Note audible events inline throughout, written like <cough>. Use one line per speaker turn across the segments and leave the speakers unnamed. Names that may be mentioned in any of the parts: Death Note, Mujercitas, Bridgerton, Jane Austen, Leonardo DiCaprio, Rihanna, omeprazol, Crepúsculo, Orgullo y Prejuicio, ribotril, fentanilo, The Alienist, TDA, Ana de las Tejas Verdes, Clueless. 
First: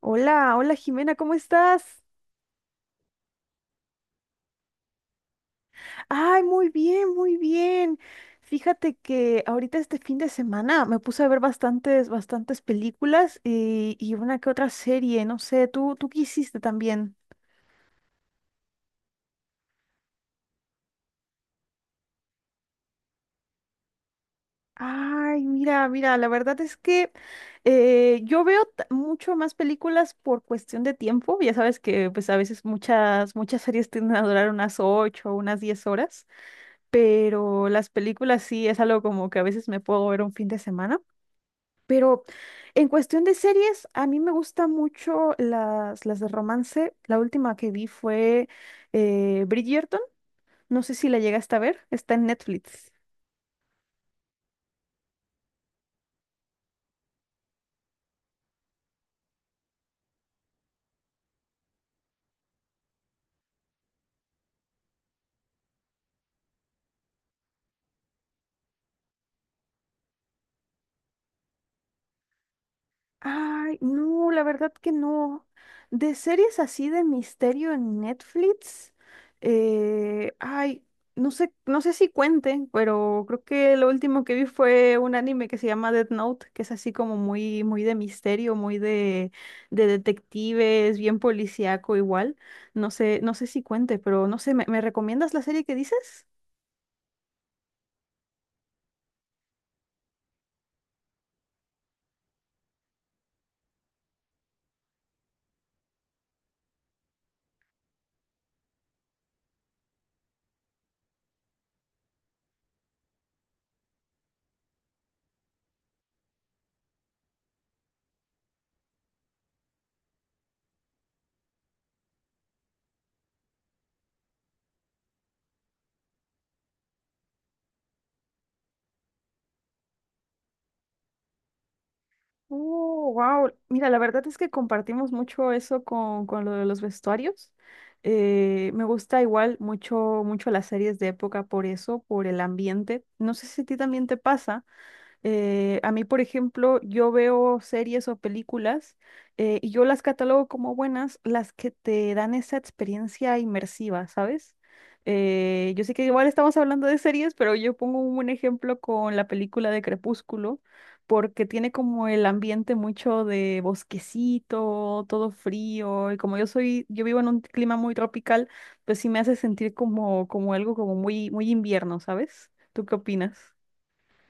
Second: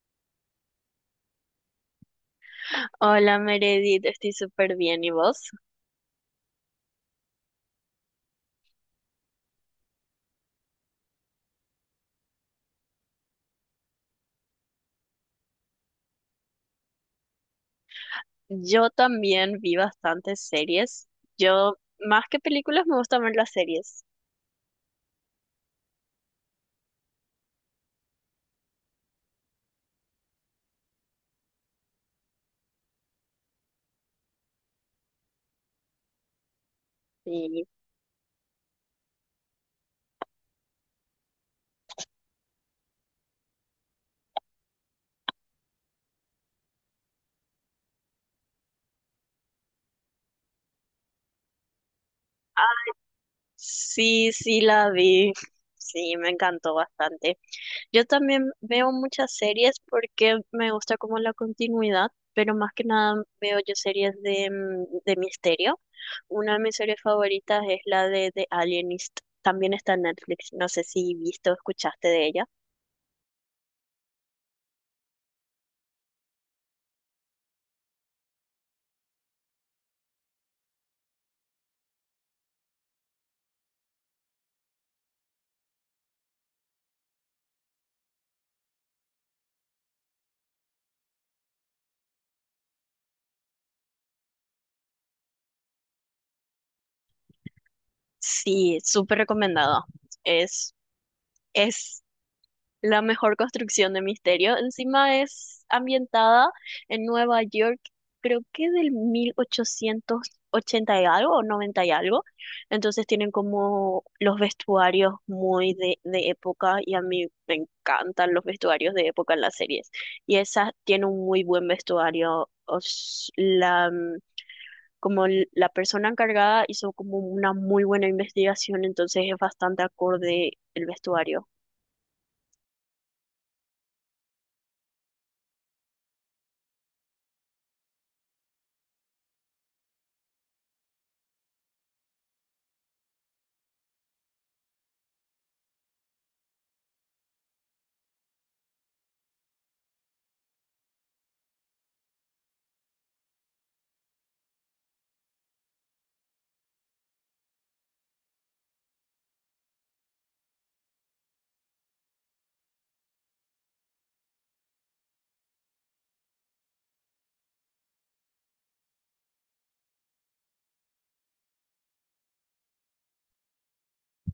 Hola, hola Jimena, ¿cómo estás?
Hola Meredith, estoy súper bien. ¿Y vos?
Ay, muy bien, muy bien. Fíjate que ahorita este fin de semana me puse a ver bastantes, bastantes películas y una que otra serie, no sé, ¿tú qué hiciste también?
Yo también vi bastantes series. Yo, más que películas, me gustan ver las series.
Ay, mira, mira, la verdad es que yo veo mucho más películas por cuestión de tiempo. Ya sabes que pues a veces muchas, muchas series tienden a durar unas 8 o unas 10 horas,
Sí,
pero las películas sí es algo como que a veces me puedo ver un fin de semana. Pero en cuestión de series, a mí me gustan mucho las de romance. La última que vi fue Bridgerton. No sé si la llegaste a ver. Está en Netflix.
sí, sí la vi. Sí, me encantó bastante. Yo también veo muchas series porque me gusta como la continuidad, pero más que nada veo yo series de misterio. Una de mis series favoritas es la de The Alienist. También está en Netflix. No sé si viste o escuchaste de ella.
Ay, no, la verdad que no. De series así de misterio en Netflix, ay, no sé, no sé si cuenten, pero creo que lo último que vi fue un anime que se llama Death Note, que es así como muy, muy de misterio, muy de detectives, bien policíaco igual. No sé, no sé si cuente, pero no sé, ¿me recomiendas la serie que dices?
Sí, súper recomendado. Es, es la mejor construcción de misterio. Encima es ambientada en Nueva York, creo que del 1880 y algo o 90 y algo. Entonces tienen como los vestuarios muy de época y a mí me encantan los vestuarios de época en las series. Y esa tiene un muy buen vestuario. La persona encargada hizo como una muy buena investigación, entonces es bastante acorde el vestuario.
Oh, wow. Mira, la verdad es que compartimos mucho eso con lo de los vestuarios. Me gusta igual mucho, mucho las series de época por eso, por el ambiente. No sé si a ti también te pasa, a mí, por ejemplo, yo veo series o películas y yo las catalogo como buenas, las que te dan esa experiencia inmersiva, ¿sabes? Yo sé que igual estamos hablando de series, pero yo pongo un buen ejemplo con la película de Crepúsculo, porque tiene como el ambiente mucho de bosquecito, todo frío, y como yo vivo en un clima muy tropical, pues sí me hace sentir como, como algo como muy, muy invierno, ¿sabes? ¿Tú qué opinas?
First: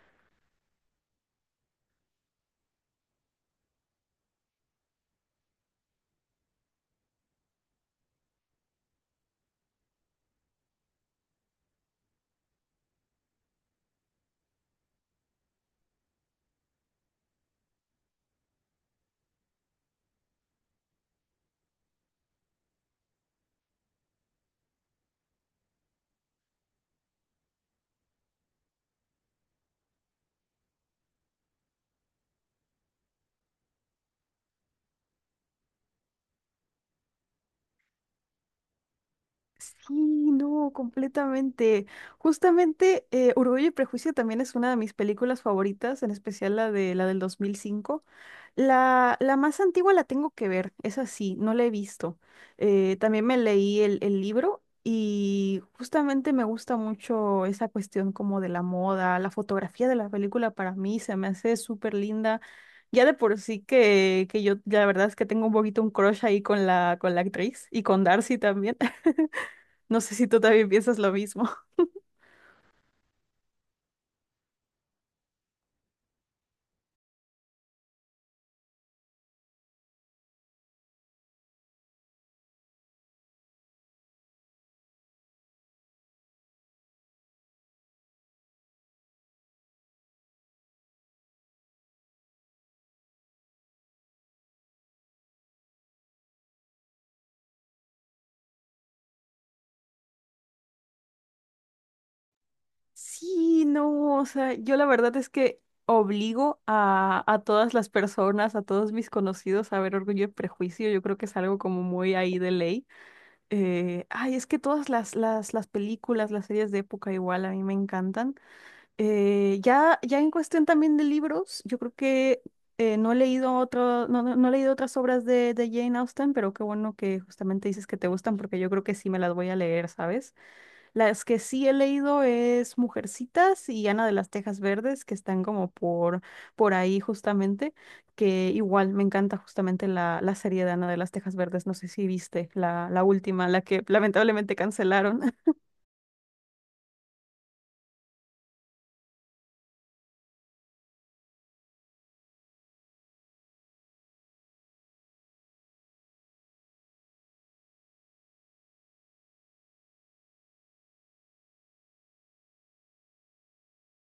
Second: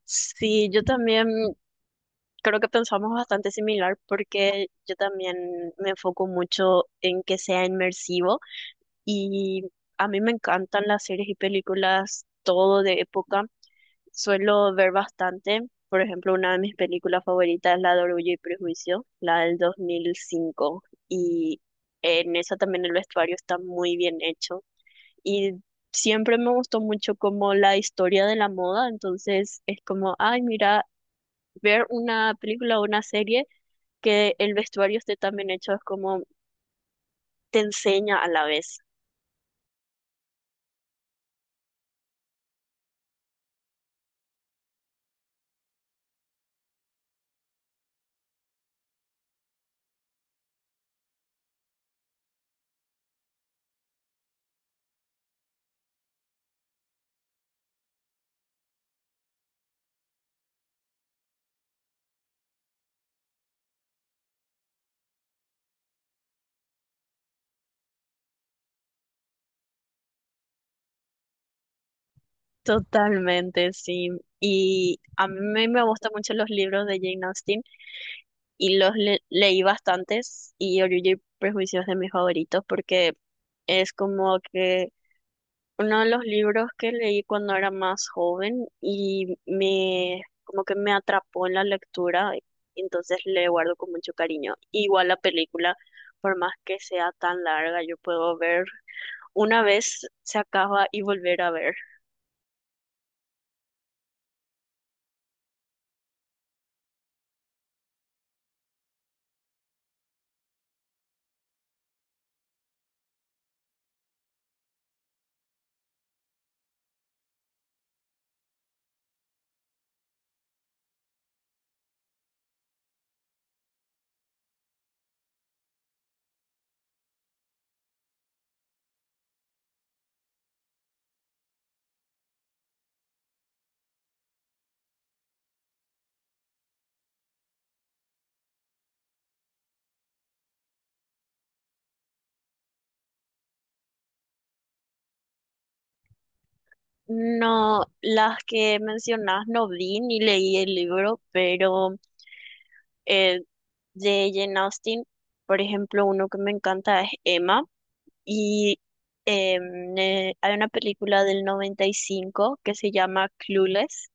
Sí, yo también creo que pensamos bastante similar porque yo también me enfoco mucho en que sea inmersivo y a mí me encantan las series y películas todo de época. Suelo ver bastante. Por ejemplo, una de mis películas favoritas es la de Orgullo y Prejuicio, la del 2005. Y en esa también el vestuario está muy bien hecho. Y siempre me gustó mucho como la historia de la moda, entonces es como, ay, mira, ver una película o una serie que el vestuario esté tan bien hecho es como te enseña a la vez.
Sí, no, completamente. Justamente, Orgullo y Prejuicio también es una de mis películas favoritas, en especial la del 2005. La más antigua la tengo que ver, es así, no la he visto. También me leí el libro y justamente me gusta mucho esa cuestión como de la moda, la fotografía de la película para mí se me hace súper linda. Ya de por sí que yo, la verdad es que tengo un poquito un crush ahí con la actriz y con Darcy también. <laughs> No sé si tú también piensas lo mismo. <laughs>
Totalmente, sí. Y a mí me gustan mucho los libros de Jane Austen y los leí bastantes, y Orgullo y Prejuicio es de mis favoritos porque es como que uno de los libros que leí cuando era más joven y me como que me atrapó en la lectura, y entonces le guardo con mucho cariño. Igual la película, por más que sea tan larga, yo puedo ver una vez se acaba y volver a ver.
Sí, no, o sea, yo la verdad es que obligo a todas las personas, a todos mis conocidos a ver Orgullo y Prejuicio. Yo creo que es algo como muy ahí de ley. Ay, es que todas las películas, las series de época igual a mí me encantan. Ya, ya en cuestión también de libros, yo creo que no he leído otro, no he leído otras obras de Jane Austen, pero qué bueno que justamente dices que te gustan porque yo creo que sí me las voy a leer, ¿sabes? Las que sí he leído es Mujercitas y Ana de las Tejas Verdes, que están como por ahí justamente, que igual me encanta justamente la serie de Ana de las Tejas Verdes, no sé si viste la última, la que lamentablemente cancelaron. <laughs>
No, las que mencionás no vi ni leí el libro, pero eh, de Jane Austen, por ejemplo, uno que me encanta es Emma. Y hay una película del 95 que se llama Clueless,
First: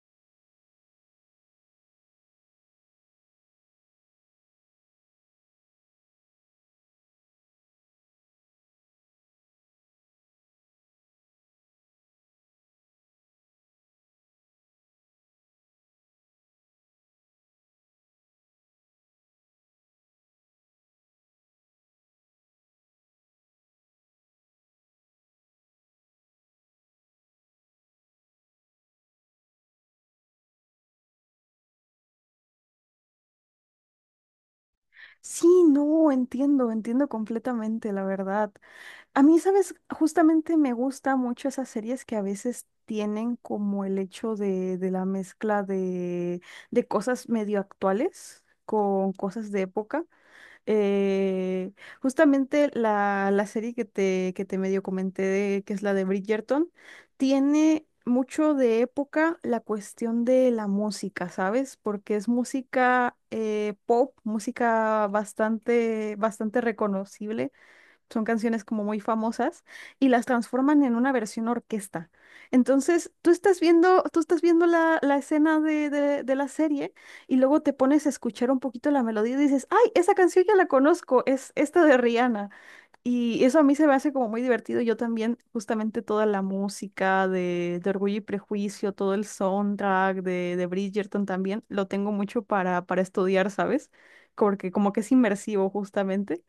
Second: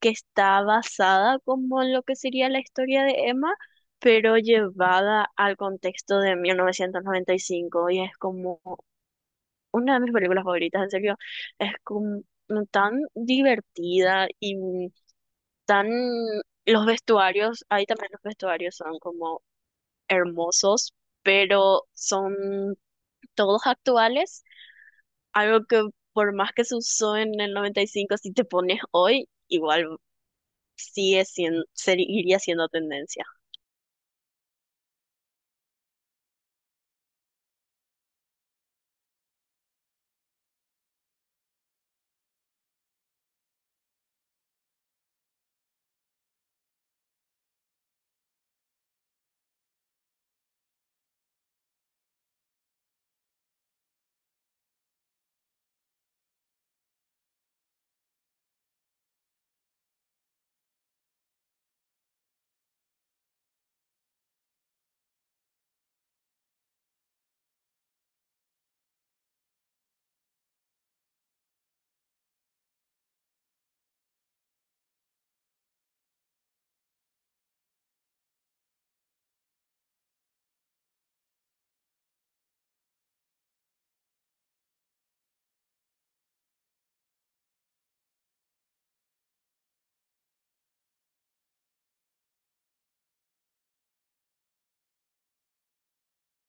que está basada como en lo que sería la historia de Emma, pero llevada al contexto de 1995. Y cinco. Y es como una de mis películas favoritas, en serio. Es como tan divertida y tan. Los vestuarios, ahí también los vestuarios son como hermosos, pero son todos actuales, algo que por más que se usó en el 95, si te pones hoy, igual sigue siendo, seguiría siendo tendencia.
Sí, no, entiendo, entiendo completamente, la verdad. A mí, sabes, justamente me gusta mucho esas series que a veces tienen como el hecho de la mezcla de cosas medio actuales con cosas de época. Eh, Justamente la serie que te medio comenté, que es la de Bridgerton, tiene mucho de época la cuestión de la música, ¿sabes? Porque es música pop, música bastante, bastante reconocible son canciones como muy famosas y las transforman en una versión orquesta. Entonces, tú estás viendo la escena de la serie y luego te pones a escuchar un poquito la melodía y dices, ay, esa canción ya la conozco, es esta de Rihanna. Y eso a mí se me hace como muy divertido. Yo también, justamente toda la música de Orgullo y Prejuicio, todo el soundtrack de Bridgerton también, lo tengo mucho para estudiar, ¿sabes? Porque como que es inmersivo justamente.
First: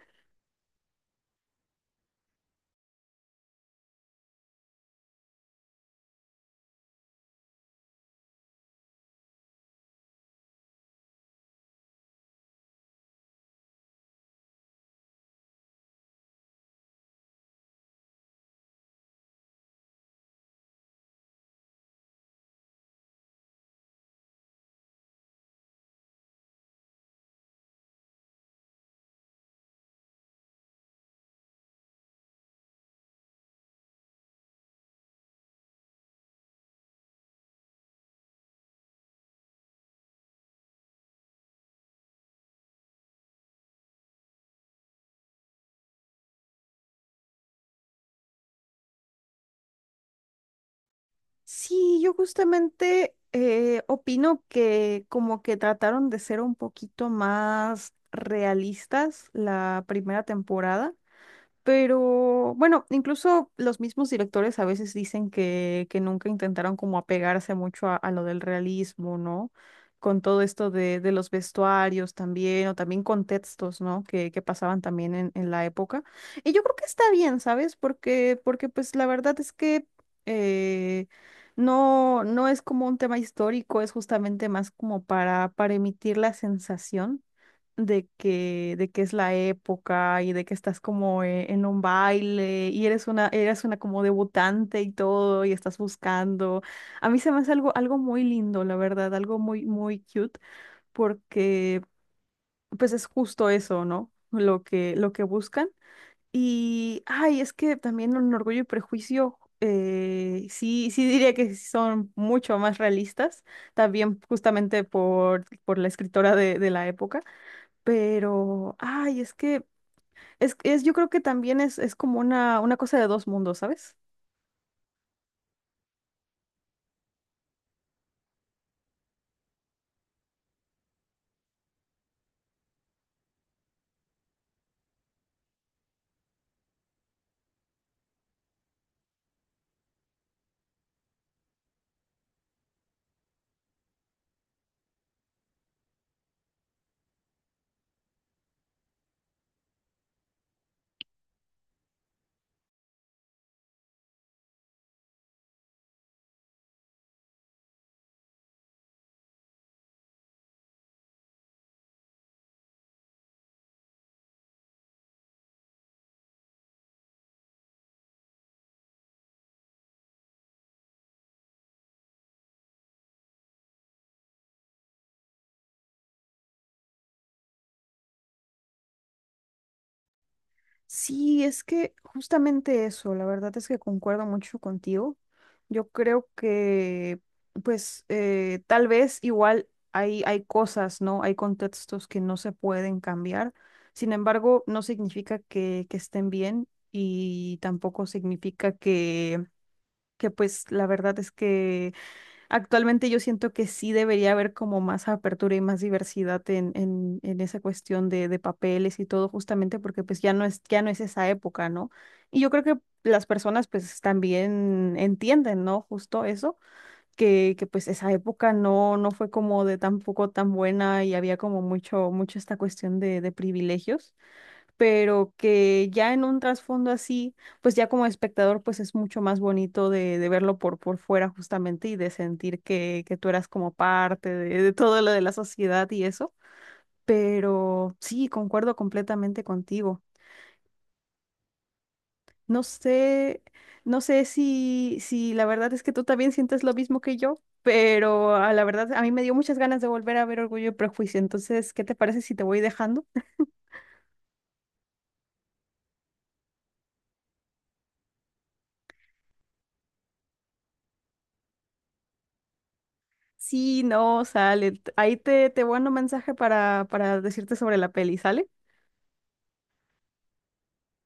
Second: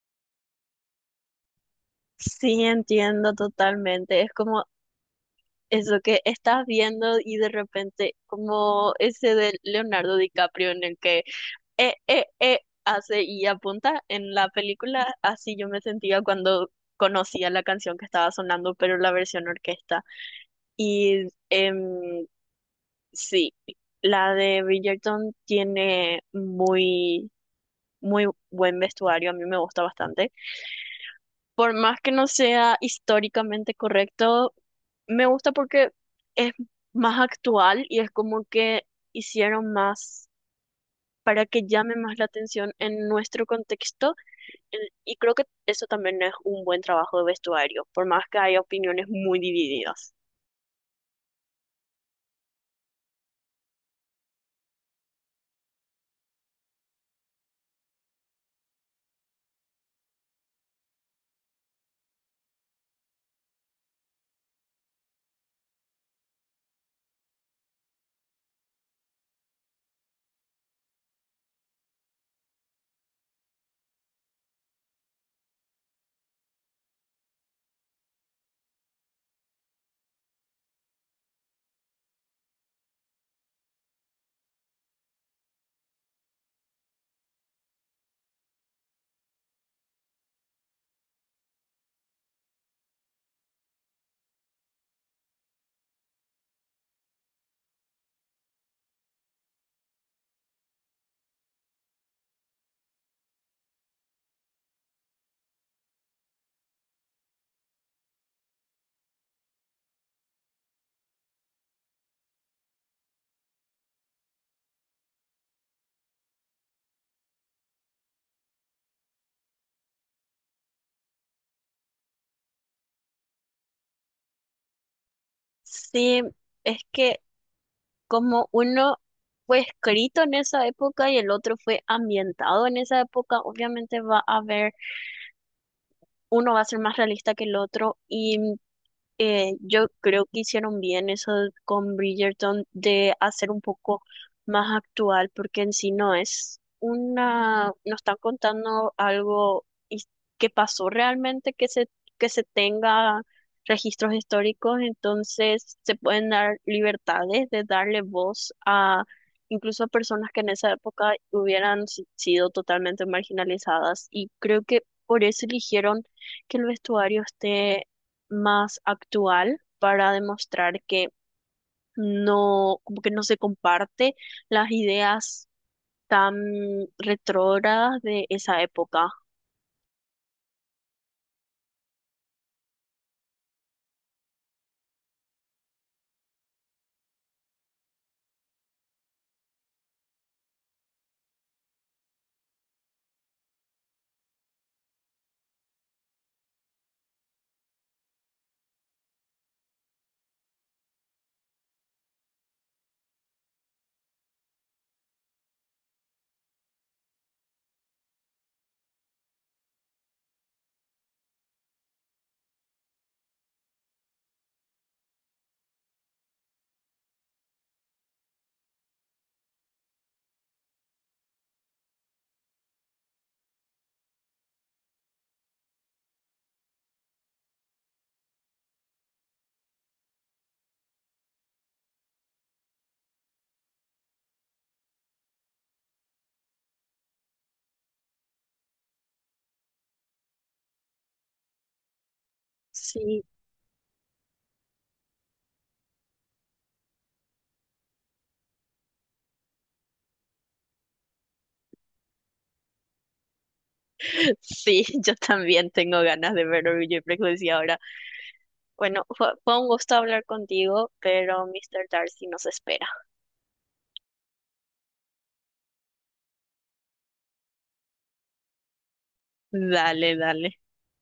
Sí, entiendo totalmente. Es como eso que estás viendo y de repente, como ese de Leonardo DiCaprio en el que hace y apunta en la película, así yo me sentía cuando conocía la canción que estaba sonando, pero la versión orquesta. Y sí, la de Bridgerton tiene muy, muy buen vestuario, a mí me gusta bastante. Por más que no sea históricamente correcto, me gusta porque es más actual y es como que hicieron más para que llame más la atención en nuestro contexto y creo que eso también es un buen trabajo de vestuario, por más que haya opiniones muy divididas.
Sí, yo justamente opino que como que trataron de ser un poquito más realistas la primera temporada. Pero bueno, incluso los mismos directores a veces dicen que nunca intentaron como apegarse mucho a lo del realismo, ¿no? Con todo esto de los vestuarios también, o también contextos, ¿no? Que pasaban también en la época. Y yo creo que está bien, ¿sabes? Porque, porque pues la verdad es que eh, no es como un tema histórico, es justamente más como para emitir la sensación de que es la época y de que estás como en un baile y eres una como debutante y todo y estás buscando. A mí se me hace algo muy lindo, la verdad, algo muy, muy cute porque pues es justo eso, ¿no? Lo que buscan. Y, ay, es que también en Orgullo y Prejuicio, sí diría que sí son mucho más realistas, también justamente por la escritora de la época. Pero, ay, es que, yo creo que también es como una cosa de dos mundos, ¿sabes?
Sí, es que como uno fue escrito en esa época y el otro fue ambientado en esa época, obviamente va a haber, uno va a ser más realista que el otro y yo creo que hicieron bien eso con Bridgerton de hacer un poco más actual, porque en sí no es una, no están contando algo que pasó realmente, que se tenga registros históricos, entonces se pueden dar libertades de darle voz a incluso a personas que en esa época hubieran sido totalmente marginalizadas, y creo que por eso eligieron que el vestuario esté más actual para demostrar que no, como que no se comparte las ideas tan retrógradas de esa época.
Sí, es que justamente eso, la verdad es que concuerdo mucho contigo. Yo creo que, pues, tal vez igual hay cosas, ¿no? Hay contextos que no se pueden cambiar. Sin embargo, no significa que estén bien y tampoco significa pues, la verdad es que actualmente yo siento que sí debería haber como más apertura y más diversidad en esa cuestión de papeles y todo, justamente porque pues ya no es esa época, ¿no? Y yo creo que las personas pues también entienden, ¿no? Justo eso, que pues esa época no fue como de tampoco tan buena y había como mucho, mucho esta cuestión de privilegios pero que ya en un trasfondo así, pues ya como espectador, pues es mucho más bonito de verlo por fuera justamente y de sentir que tú eras como parte de todo lo de la sociedad y eso. Pero sí, concuerdo completamente contigo. No
Sí,
sé, no sé si la verdad es que tú también sientes lo mismo que yo, pero a la verdad a mí me dio muchas ganas de volver a ver Orgullo y Prejuicio. Entonces, ¿qué te parece si te voy dejando?
<laughs> sí, yo también tengo ganas de ver Orgullo y Prejuicio ahora. Bueno, fue un gusto hablar contigo, pero Mr. Darcy nos espera.
Sí, no, sale. Ahí te mando un mensaje para decirte sobre la peli, ¿sale?
Dale, dale.